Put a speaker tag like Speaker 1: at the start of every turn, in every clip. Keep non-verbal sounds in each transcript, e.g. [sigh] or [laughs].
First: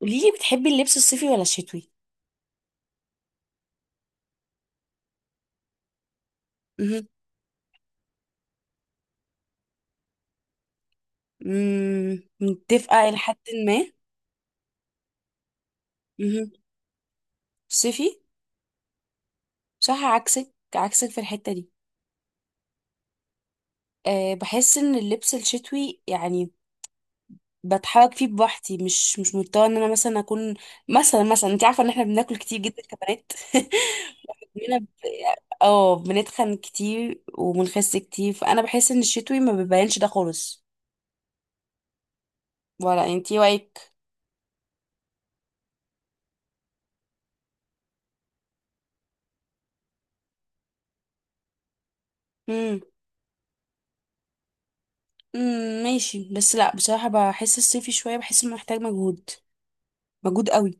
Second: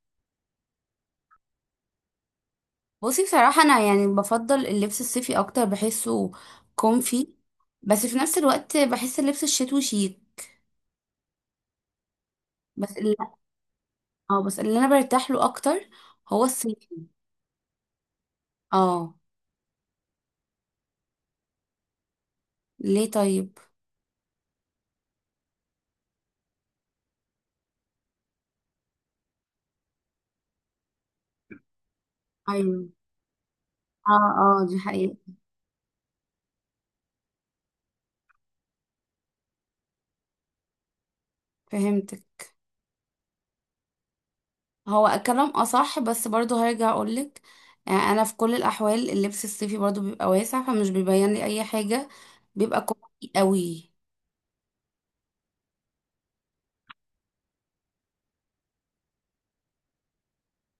Speaker 1: قوليلي بتحبي اللبس الصيفي ولا الشتوي.
Speaker 2: بصي، بصراحة أنا يعني بفضل اللبس الصيفي أكتر، بحسه
Speaker 1: مهم.
Speaker 2: كومفي. بس في نفس الوقت بحس اللبس الشتوي شيك.
Speaker 1: مم،
Speaker 2: بس
Speaker 1: متفقة إلى
Speaker 2: اللي
Speaker 1: حد ما.
Speaker 2: اه بس اللي أنا برتاح له أكتر هو
Speaker 1: مهم.
Speaker 2: الصيفي.
Speaker 1: صيفي.
Speaker 2: اه.
Speaker 1: صح، عكسك في الحتة دي.
Speaker 2: ليه طيب؟
Speaker 1: بحس ان اللبس الشتوي يعني بتحرك فيه بوحدي، مش مضطره ان انا مثلا اكون، مثلا انت عارفه ان احنا بناكل كتير جدا
Speaker 2: أيوه.
Speaker 1: كبنات.
Speaker 2: اه،
Speaker 1: [laughs]
Speaker 2: اه،
Speaker 1: مننا
Speaker 2: دي
Speaker 1: ب...
Speaker 2: حقيقة.
Speaker 1: اه، بنتخن كتير وبنخس كتير، فانا بحس ان الشتوي ما بيبانش ده خالص.
Speaker 2: فهمتك.
Speaker 1: ولا انتي رايك؟
Speaker 2: هو كلام أصح، بس برضه هرجع أقولك. أنا في كل الأحوال اللبس الصيفي برضه بيبقى واسع، فمش بيبين لي أي حاجة، بيبقى كومفي قوي.
Speaker 1: ماشي، بس لا، بصراحة بحس الصيفي شوية، بحس انه محتاج مجهود، مجهود قوي.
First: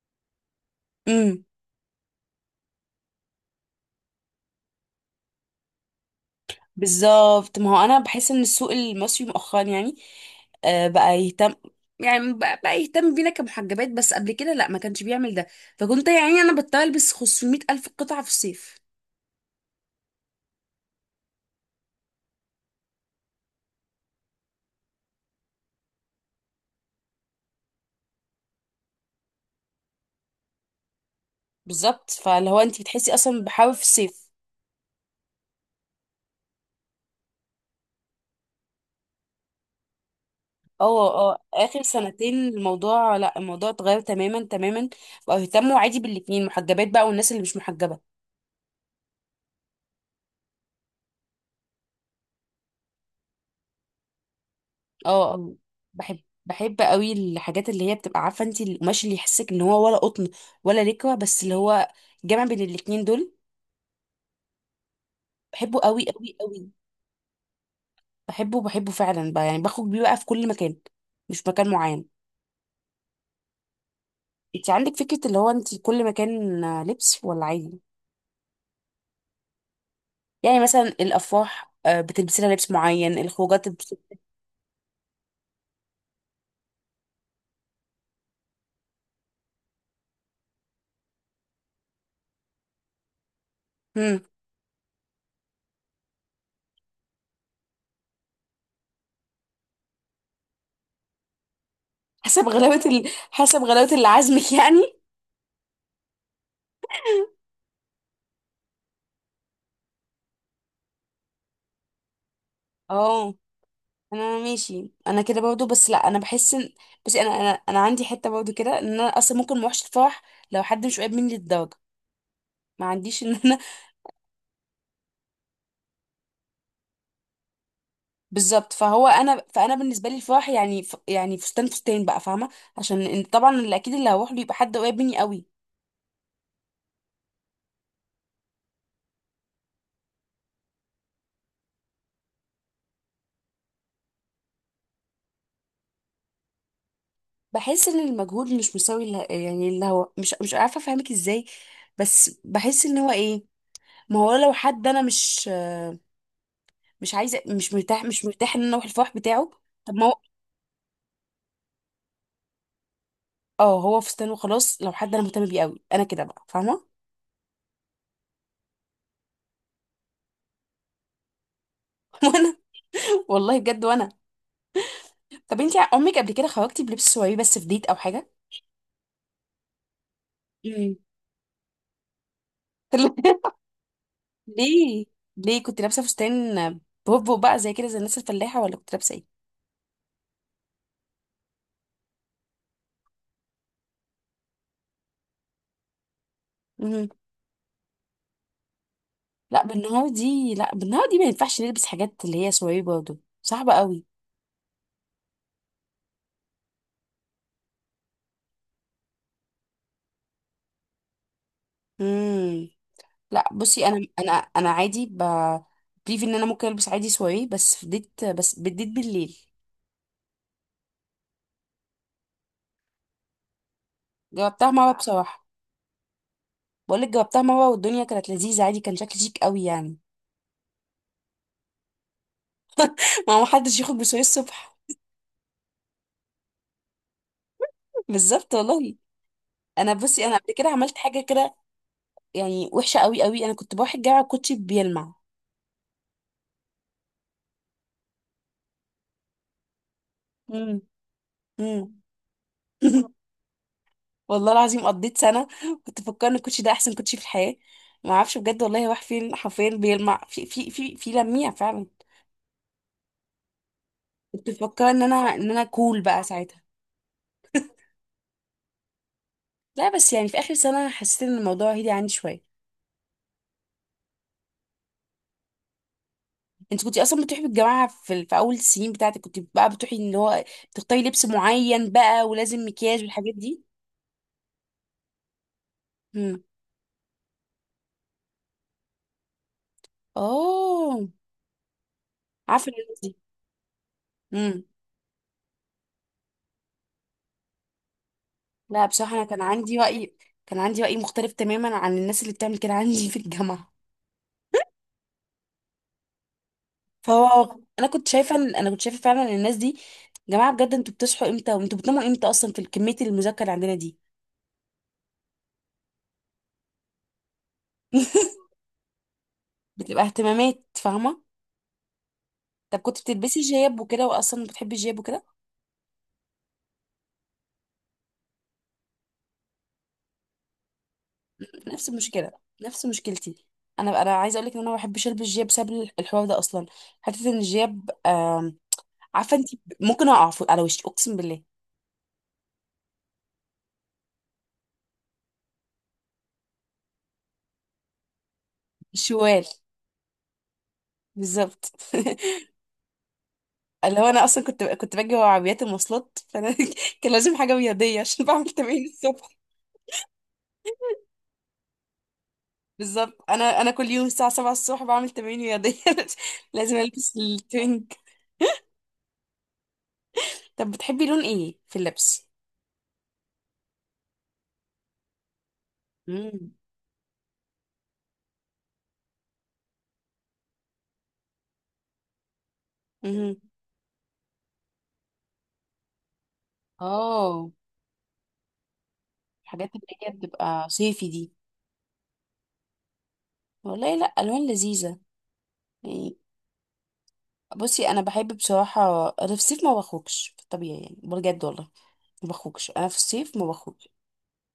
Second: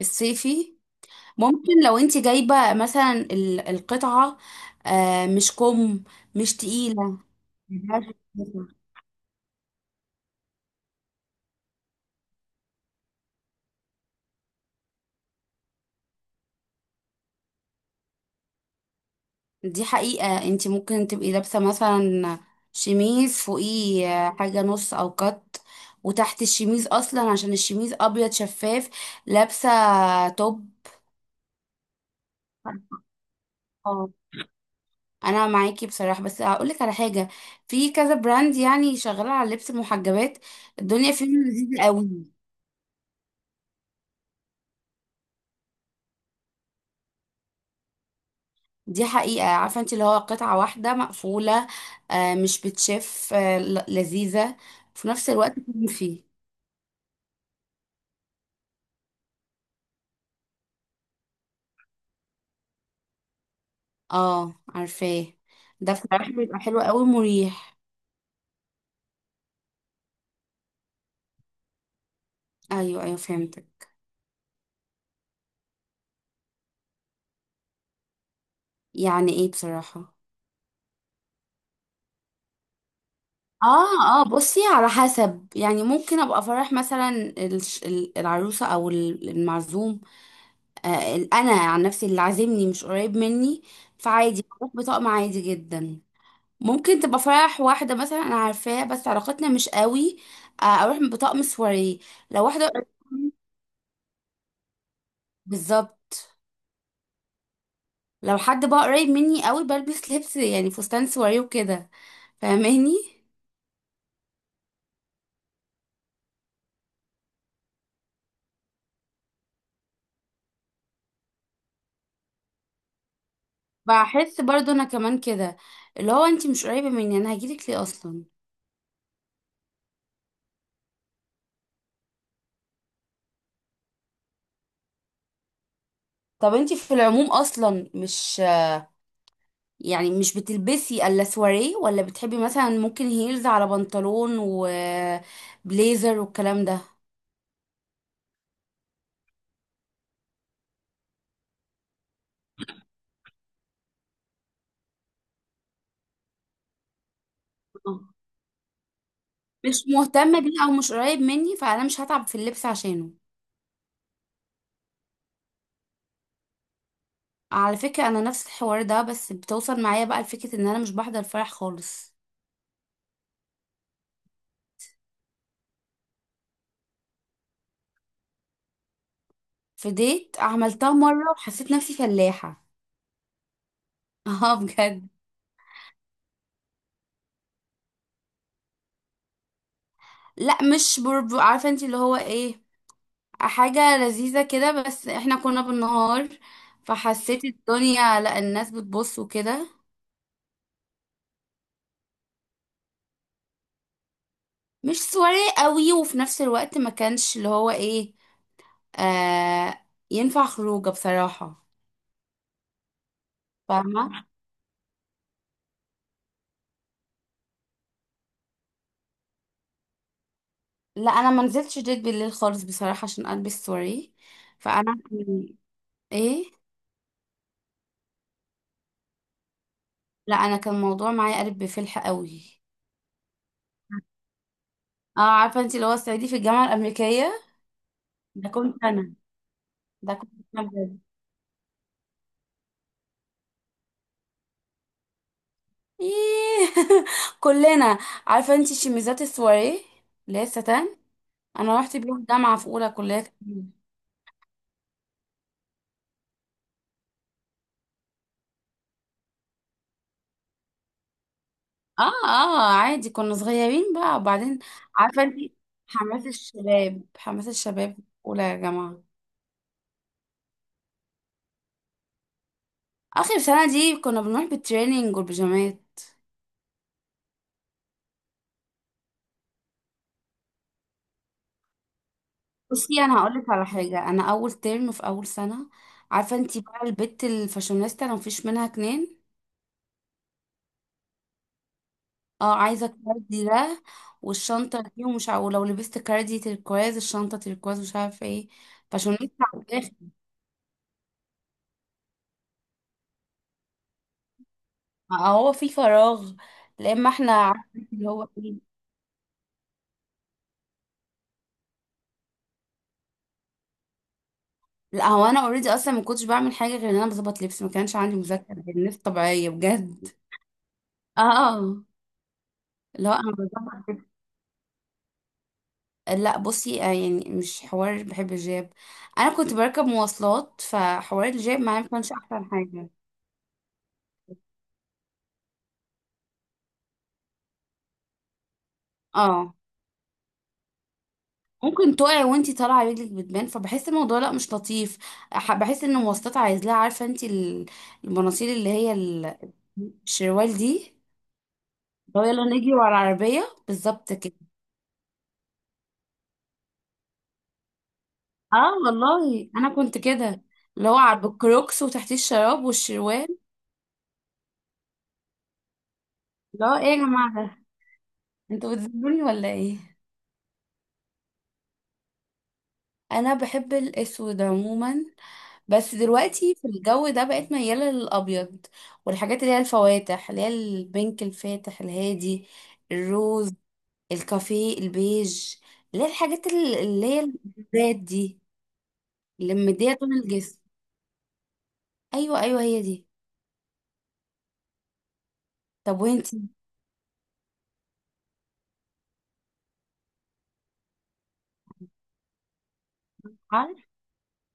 Speaker 2: الصيفي.
Speaker 1: امم
Speaker 2: ممكن لو انت جايبة مثلا القطعة. مش كم، مش تقيلة.
Speaker 1: بالظبط، ما هو انا بحس ان السوق المصري مؤخرا يعني بقى يهتم، يعني بقى يهتم بينا كمحجبات، بس قبل كده لا، ما كانش بيعمل ده. فكنت يعني انا بضطر البس 500 الف قطعة في الصيف.
Speaker 2: دي حقيقة. انت ممكن تبقي لابسة مثلا شميز فوقيه، حاجة نص او كت، وتحت الشميز اصلا عشان الشميز ابيض شفاف، لابسة توب.
Speaker 1: بالظبط، فاللي هو انت بتحسي اصلا بحاول في
Speaker 2: اه،
Speaker 1: الصيف.
Speaker 2: انا معاكي بصراحة، بس هقولك على حاجة. في كذا براند يعني شغالة على لبس المحجبات،
Speaker 1: اه
Speaker 2: الدنيا فيهم
Speaker 1: اه، اخر
Speaker 2: لذيذة قوي.
Speaker 1: سنتين الموضوع، لا الموضوع اتغير تماما تماما، بقى يهتموا عادي بالاتنين، محجبات بقى والناس اللي مش محجبة.
Speaker 2: دي حقيقة. عارفة انت اللي هو قطعة واحدة مقفولة، مش بتشف، لذيذة في نفس
Speaker 1: اه اه.
Speaker 2: الوقت.
Speaker 1: بحب،
Speaker 2: فيه.
Speaker 1: بحب قوي الحاجات اللي هي بتبقى، عارفه انت، القماش اللي يحسك ان هو ولا قطن ولا لكوه، بس اللي هو جمع بين الاتنين دول.
Speaker 2: اه، عارفاه.
Speaker 1: بحبه
Speaker 2: ده
Speaker 1: قوي
Speaker 2: بصراحة
Speaker 1: قوي
Speaker 2: بيبقى
Speaker 1: قوي
Speaker 2: حلو قوي، مريح.
Speaker 1: بحبه فعلا، بقى يعني بخرج بيه بقى في كل مكان، مش مكان معين.
Speaker 2: ايوه، ايوه، فهمتك.
Speaker 1: انت عندك فكره اللي هو انت كل مكان آه، لبس ولا عادي؟
Speaker 2: يعني ايه بصراحة.
Speaker 1: يعني مثلا الافراح آه، بتلبسي لها لبس معين؟ الخروجات
Speaker 2: اه، اه، بصي، على حسب. يعني ممكن ابقى فرح مثلا العروسة او المعزوم. انا عن نفسي اللي عازمني مش قريب مني،
Speaker 1: مم.
Speaker 2: فعادي بروح بطقم عادي جدا. ممكن تبقى فرح واحدة مثلا أنا عارفاه بس علاقتنا مش قوي، أروح بطقم سواريه. لو واحدة قريبة مني-
Speaker 1: حسب غلاوه اللي عازمك يعني.
Speaker 2: بالظبط. لو حد بقى قريب مني قوي، بلبس لبس يعني فستان سواريه وكده. فاهماني.
Speaker 1: اه، انا ماشي انا كده برضو، بس لا، انا بحس ان، بس انا عندي حته برضو كده، ان انا اصلا ممكن ما اروحش الفرح لو حد مش قريب مني للدرجه. ما عنديش ان انا.
Speaker 2: بحس برضو أنا كمان كده، اللي هو أنتي مش قريبة مني أنا هجيلك ليه أصلا؟
Speaker 1: [laughs] بالظبط، فهو انا بالنسبه لي الفرح يعني يعني فستان بقى، فاهمه؟ عشان طبعا اللي اكيد اللي هروح له يبقى حد قريب مني قوي.
Speaker 2: طب أنتي في العموم أصلا مش يعني مش بتلبسي إلا سواريه؟ ولا بتحبي مثلا ممكن هيلز على بنطلون وبليزر والكلام ده؟
Speaker 1: بحس ان المجهود مش مساوي يعني اللي هو، مش عارفه افهمك ازاي، بس بحس ان هو ايه؟ ما هو لو حد انا مش، مش عايزه مش مرتاح مش مرتاح ان انا اروح الفرح بتاعه.
Speaker 2: مش
Speaker 1: طب ما هو،
Speaker 2: مهتم بيه او مش قريب مني، فانا مش هتعب في اللبس عشانه.
Speaker 1: اه هو فستان وخلاص. لو حد انا مهتمه بيه قوي، انا كده بقى، فاهمه؟
Speaker 2: على فكرة، انا نفس الحوار ده بس بتوصل معايا بقى لفكرة ان انا مش بحضر فرح خالص.
Speaker 1: [laughs] وانا، والله بجد، وانا، طب انت عمرك قبل كده خرجتي بلبس سواري بس في ديت او حاجه؟
Speaker 2: في ديت عملتها
Speaker 1: مم.
Speaker 2: مرة، وحسيت نفسي فلاحة.
Speaker 1: [laughs]
Speaker 2: [laughs] اه، بجد.
Speaker 1: ليه؟ ليه كنت لابسه فستان بوبو بقى زي كده زي الناس الفلاحه، ولا كنت لابسه ايه؟
Speaker 2: لا، مش برب. عارفة انت اللي هو ايه، حاجة لذيذة كده، بس احنا كنا بالنهار،
Speaker 1: مم.
Speaker 2: فحسيت الدنيا، لا، الناس بتبص
Speaker 1: لا
Speaker 2: وكده.
Speaker 1: بالنهار دي، لا بالنهار دي ما ينفعش نلبس حاجات اللي هي سواري، برضه صعبه قوي.
Speaker 2: مش سواري قوي، وفي نفس الوقت ما كانش اللي هو ايه، ينفع خروجه بصراحة.
Speaker 1: مم. لا بصي، انا
Speaker 2: فاهمة.
Speaker 1: انا انا عادي بليف ان انا ممكن البس عادي سواري بس في ديت، بس بالديت بالليل.
Speaker 2: لا، انا ما نزلتش ديت بالليل خالص بصراحه، عشان البس واريه.
Speaker 1: جربتها مره
Speaker 2: فانا
Speaker 1: بصراحه.
Speaker 2: كان- ايه.
Speaker 1: بقولك جاوبتها مرة والدنيا كانت لذيذة عادي، كان شكلي شيك قوي يعني.
Speaker 2: لا، انا كان الموضوع معايا قلب بفلح قوي.
Speaker 1: [laughs] ما هو محدش يخرج بسوري الصبح.
Speaker 2: اه، عارفه انت اللي هو الصعيدي في الجامعه الامريكيه،
Speaker 1: [laughs]
Speaker 2: ده
Speaker 1: بالظبط
Speaker 2: كنت
Speaker 1: والله.
Speaker 2: انا.
Speaker 1: انا
Speaker 2: ده
Speaker 1: بصي،
Speaker 2: كنت
Speaker 1: انا قبل
Speaker 2: انا،
Speaker 1: كده عملت
Speaker 2: بجد.
Speaker 1: حاجة كده يعني وحشة قوي قوي. انا كنت بروح الجامعة الكوتشي بيلمع.
Speaker 2: إيه. [laughs] كلنا. عارفه انت شميزات السواريه، اللي هي
Speaker 1: مم.
Speaker 2: الستان، انا رحت
Speaker 1: امم.
Speaker 2: بيهم الجامعه في اولى
Speaker 1: [laughs]
Speaker 2: كليه تجميل.
Speaker 1: والله العظيم قضيت سنة كنت بفكر ان الكوتشي ده احسن كوتشي في الحياة. ما اعرفش بجد والله راح فين، حرفيا بيلمع في لميع فعلا.
Speaker 2: اه، اه، عادي، كنا صغيرين بقى
Speaker 1: كنت
Speaker 2: وبعدين.
Speaker 1: بفكر ان انا،
Speaker 2: عارفه
Speaker 1: ان
Speaker 2: انت،
Speaker 1: انا كول بقى
Speaker 2: حماس
Speaker 1: ساعتها.
Speaker 2: الشباب حماس الشباب، اولى يا جماعه.
Speaker 1: لا بس يعني في اخر سنة حسيت ان الموضوع هدي عندي شوية.
Speaker 2: اخر سنه دي كنا بنروح بالتريننج والبيجامات.
Speaker 1: انت كنت اصلا بتروحي بالجماعه في اول السنين بتاعتك، كنت بقى بتروحي اللي هو تختاري لبس معين بقى، ولازم
Speaker 2: بصي،
Speaker 1: مكياج
Speaker 2: انا
Speaker 1: والحاجات
Speaker 2: هقولك
Speaker 1: دي؟
Speaker 2: على حاجه. انا اول ترم في اول سنه، عارفه
Speaker 1: امم.
Speaker 2: انتي بقى البت الفاشونيستا، انا مفيش منها اتنين.
Speaker 1: اوه،
Speaker 2: اه،
Speaker 1: عارفه
Speaker 2: عايزه
Speaker 1: الناس دي.
Speaker 2: كاردي ده
Speaker 1: امم.
Speaker 2: والشنطه دي، ومش عارفه، ولو لبست كاردي تركواز الشنطه تركواز، مش عارفه ايه.
Speaker 1: لا بصراحه، انا
Speaker 2: فاشونيستا
Speaker 1: كان
Speaker 2: على
Speaker 1: عندي
Speaker 2: الاخر.
Speaker 1: راي، كان عندي راي مختلف تماما عن الناس اللي بتعمل كده عندي في الجامعه.
Speaker 2: هو في فراغ. لا، اما احنا،
Speaker 1: فهو
Speaker 2: عارفه اللي هو ايه.
Speaker 1: انا كنت شايفه فعلا ان الناس دي، جماعه بجد، انتوا بتصحوا امتى وانتوا بتناموا امتى اصلا، في كميه المذاكره اللي عندنا دي؟
Speaker 2: لا، هو انا اوريدي اصلا ما كنتش بعمل حاجه غير ان انا بظبط لبس، ما كانش عندي
Speaker 1: [laughs]
Speaker 2: مذاكره، الناس طبيعيه
Speaker 1: بتبقى
Speaker 2: بجد.
Speaker 1: اهتمامات، فاهمه؟
Speaker 2: اه.
Speaker 1: طب كنت
Speaker 2: لا انا
Speaker 1: بتلبسي جياب وكده،
Speaker 2: بظبط.
Speaker 1: واصلا بتحبي الجياب وكده؟
Speaker 2: لا بصي، يعني مش حوار بحب الجاب. انا كنت بركب مواصلات، فحوار الجاب معايا
Speaker 1: نفس
Speaker 2: ما كانش
Speaker 1: المشكله،
Speaker 2: احسن
Speaker 1: نفس
Speaker 2: حاجه.
Speaker 1: مشكلتي. انا، انا عايزه اقول لك ان انا ما بحبش البس جياب بسبب الحوار ده اصلا. حته ان الجياب عارفه انت،
Speaker 2: اه،
Speaker 1: على وشي اقسم بالله.
Speaker 2: ممكن تقعي وانتي طالعه رجلك بتبان، فبحس الموضوع لا مش لطيف. بحس ان المواصلات عايز لها، عارفه انتي المناصيل، اللي هي
Speaker 1: شوال،
Speaker 2: الشروال دي.
Speaker 1: بالظبط.
Speaker 2: لو
Speaker 1: [laughs]
Speaker 2: يلا نجري ورا العربيه
Speaker 1: اللي هو
Speaker 2: بالظبط
Speaker 1: انا
Speaker 2: كده.
Speaker 1: اصلا كنت باجي ورا عربيات المواصلات، فانا [laughs] كان لازم حاجه رياضيه عشان بعمل
Speaker 2: اه
Speaker 1: تمارين الصبح.
Speaker 2: والله انا كنت كده، اللي هو على الكروكس وتحتيه الشراب والشروال.
Speaker 1: بالظبط، انا انا كل يوم الساعه 7 الصبح بعمل تمارين رياضيه. [laughs]
Speaker 2: اللي هو
Speaker 1: لازم
Speaker 2: ايه يا
Speaker 1: البس
Speaker 2: جماعه ده،
Speaker 1: الترنج.
Speaker 2: انتوا بتذلوني ولا ايه؟
Speaker 1: طب بتحبي لون ايه في اللبس؟
Speaker 2: انا بحب الاسود عموما، بس
Speaker 1: امم.
Speaker 2: دلوقتي في الجو ده بقت ميالة للأبيض، والحاجات اللي هي الفواتح، اللي هي البينك الفاتح الهادي،
Speaker 1: امم.
Speaker 2: الروز، الكافيه، البيج، اللي هي الحاجات اللي هي
Speaker 1: اه.
Speaker 2: الزيت دي، اللي
Speaker 1: الحاجات اللي
Speaker 2: مدية
Speaker 1: هي
Speaker 2: طول الجسم.
Speaker 1: بتبقى صيفي دي.
Speaker 2: أيوة، أيوة، هي دي.
Speaker 1: والله لا، الوان لذيذه
Speaker 2: طب
Speaker 1: يعني.
Speaker 2: وانتي؟
Speaker 1: بصي انا بحب بصراحه، انا في الصيف ما بخرجش في الطبيعي يعني، بجد والله ما بخرجش انا في الصيف، ما
Speaker 2: عارف.
Speaker 1: بخرجش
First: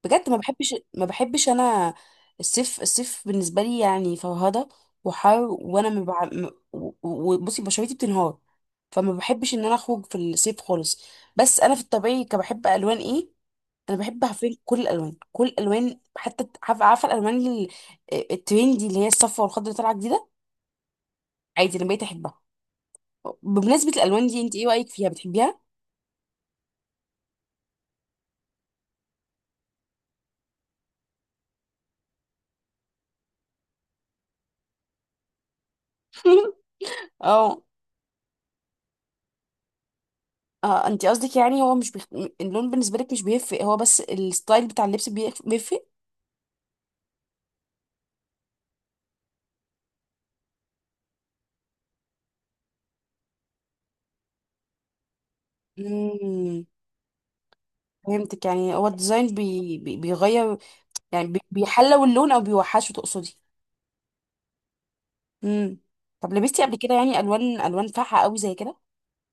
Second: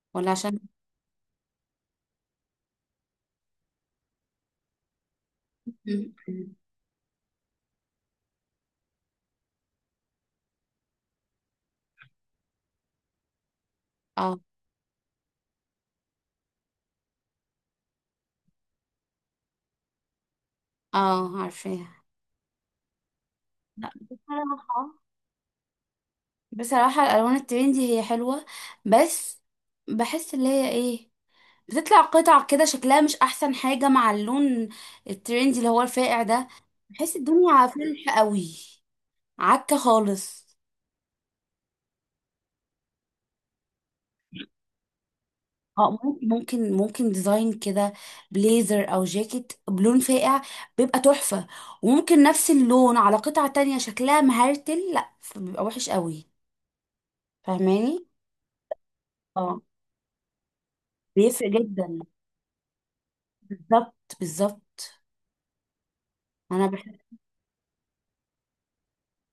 Speaker 1: بجد.
Speaker 2: ولا
Speaker 1: ما
Speaker 2: عشان.
Speaker 1: بحبش، ما بحبش انا الصيف. الصيف بالنسبه لي يعني فرهده وحر، وانا ما بع...
Speaker 2: [laughs]
Speaker 1: م- و- وبصي بشرتي بتنهار، فما بحبش ان انا اخرج في الصيف خالص. بس انا في الطبيعي كبحب الوان ايه؟ انا بحب،
Speaker 2: اه،
Speaker 1: عارفين، كل الالوان، كل الالوان. حتى عارفه، عارفة الالوان الترندي اللي هي الصفرا والخضرا اللي طالعه جديده؟
Speaker 2: اه،
Speaker 1: عادي انا
Speaker 2: عارفاها.
Speaker 1: بقيت احبها.
Speaker 2: لا،
Speaker 1: بمناسبة الألوان دي، انت ايه رأيك
Speaker 2: بصراحة
Speaker 1: فيها، بتحبيها؟
Speaker 2: بصراحة الألوان الترندي هي حلوة، بس بحس اللي هي ايه، بتطلع قطع كده شكلها مش احسن حاجة مع اللون الترندي اللي هو الفاقع ده.
Speaker 1: [laughs]
Speaker 2: بحس
Speaker 1: اه
Speaker 2: الدنيا فلح قوي، عكة خالص.
Speaker 1: اه، انت قصدك يعني هو مش اللون بالنسبة لك مش بيفرق، هو بس الستايل بتاع اللبس بيفرق؟
Speaker 2: اه، ممكن ديزاين كده، بليزر او جاكيت بلون فاقع، بيبقى تحفة. وممكن نفس اللون على قطعة تانية شكلها مهرتل، لا بيبقى وحش قوي.
Speaker 1: امم.
Speaker 2: فاهماني.
Speaker 1: فهمتك، يعني هو الديزاين
Speaker 2: اه،
Speaker 1: بيغير يعني،
Speaker 2: بيفرق جدا،
Speaker 1: بيحلو اللون او بيوحشه تقصدي؟
Speaker 2: بالظبط، بالظبط.
Speaker 1: امم. طب لبستي
Speaker 2: انا
Speaker 1: قبل كده
Speaker 2: بحب،
Speaker 1: يعني الوان، الوان فاتحة قوي زي كده؟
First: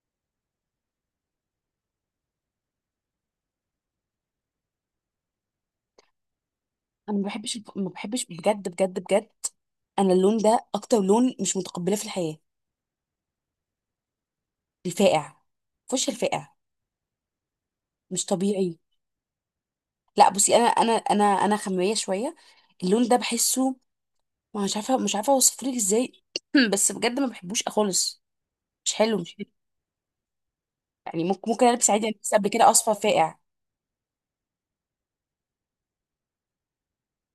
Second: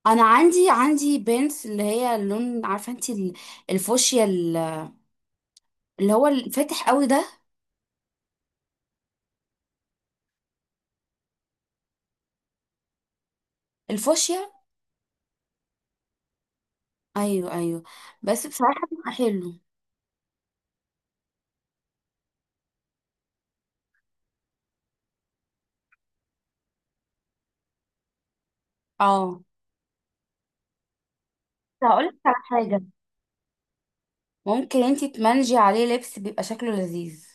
Speaker 2: انا عندي بنت اللي هي اللون، عارفه انت، الفوشيا، اللي هو الفاتح قوي
Speaker 1: انا ما
Speaker 2: ده.
Speaker 1: بحبش ما بحبش بجد بجد بجد. انا اللون ده اكتر لون مش متقبلاه في الحياة،
Speaker 2: الفوشيا.
Speaker 1: الفاقع، فش الفاقع،
Speaker 2: ايوه، ايوه،
Speaker 1: مش
Speaker 2: بس
Speaker 1: طبيعي.
Speaker 2: بصراحه بيبقى حلو.
Speaker 1: لا بصي، انا خماميه شويه اللون ده، بحسه، ما مش عارفه، مش عارفه اوصفه لك ازاي. [clears throat] بس بجد ما بحبوش خالص، مش حلو مش
Speaker 2: اه،
Speaker 1: حلو. يعني ممكن، ممكن البس
Speaker 2: هقول
Speaker 1: عادي، انا
Speaker 2: لك
Speaker 1: لسه
Speaker 2: على
Speaker 1: قبل كده
Speaker 2: حاجه،
Speaker 1: اصفر فاقع
Speaker 2: ممكن انتي تمنجي عليه لبس بيبقى شكله لذيذ.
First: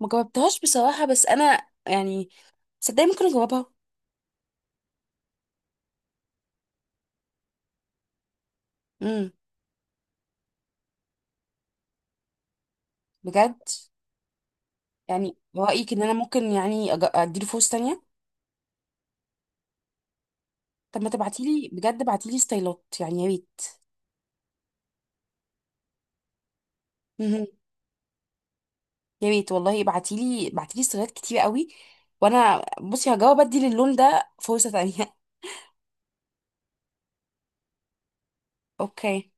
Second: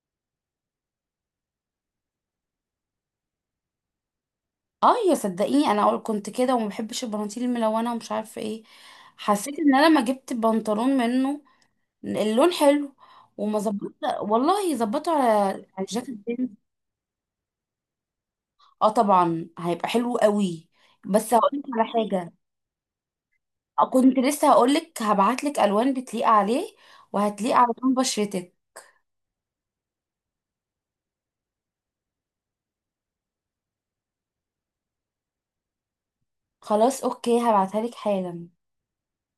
Speaker 1: ما جربتهاش بصراحه، بس انا يعني صدقني ممكن اجربها.
Speaker 2: اه، يا صدقيني، انا اقول كنت كده وما بحبش البناطيل الملونه ومش عارفه ايه.
Speaker 1: امم.
Speaker 2: حسيت ان انا لما جبت بنطلون منه، اللون حلو، وما
Speaker 1: بجد؟
Speaker 2: ظبط. والله ظبطه على،
Speaker 1: يعني
Speaker 2: على
Speaker 1: رايك ان انا
Speaker 2: الجاكيت
Speaker 1: ممكن
Speaker 2: بينك.
Speaker 1: يعني اديله فرصه تانية؟
Speaker 2: اه، طبعا هيبقى حلو قوي.
Speaker 1: طب ما
Speaker 2: بس هقول لك
Speaker 1: تبعتيلي،
Speaker 2: على
Speaker 1: بجد
Speaker 2: حاجه،
Speaker 1: ابعتيلي ستايلات يعني يا ريت.
Speaker 2: كنت لسه هقولك هبعتلك الوان بتليق عليه،
Speaker 1: مهم.
Speaker 2: وهتليق على لون بشرتك.
Speaker 1: يا ريت والله، ابعتيلي، ابعتيلي ستايلات كتير قوي، وانا بصي هجاوب ادي للون ده فرصه تانية.
Speaker 2: خلاص، اوكي، هبعتها لك حالا.
Speaker 1: [laughs] اوكي.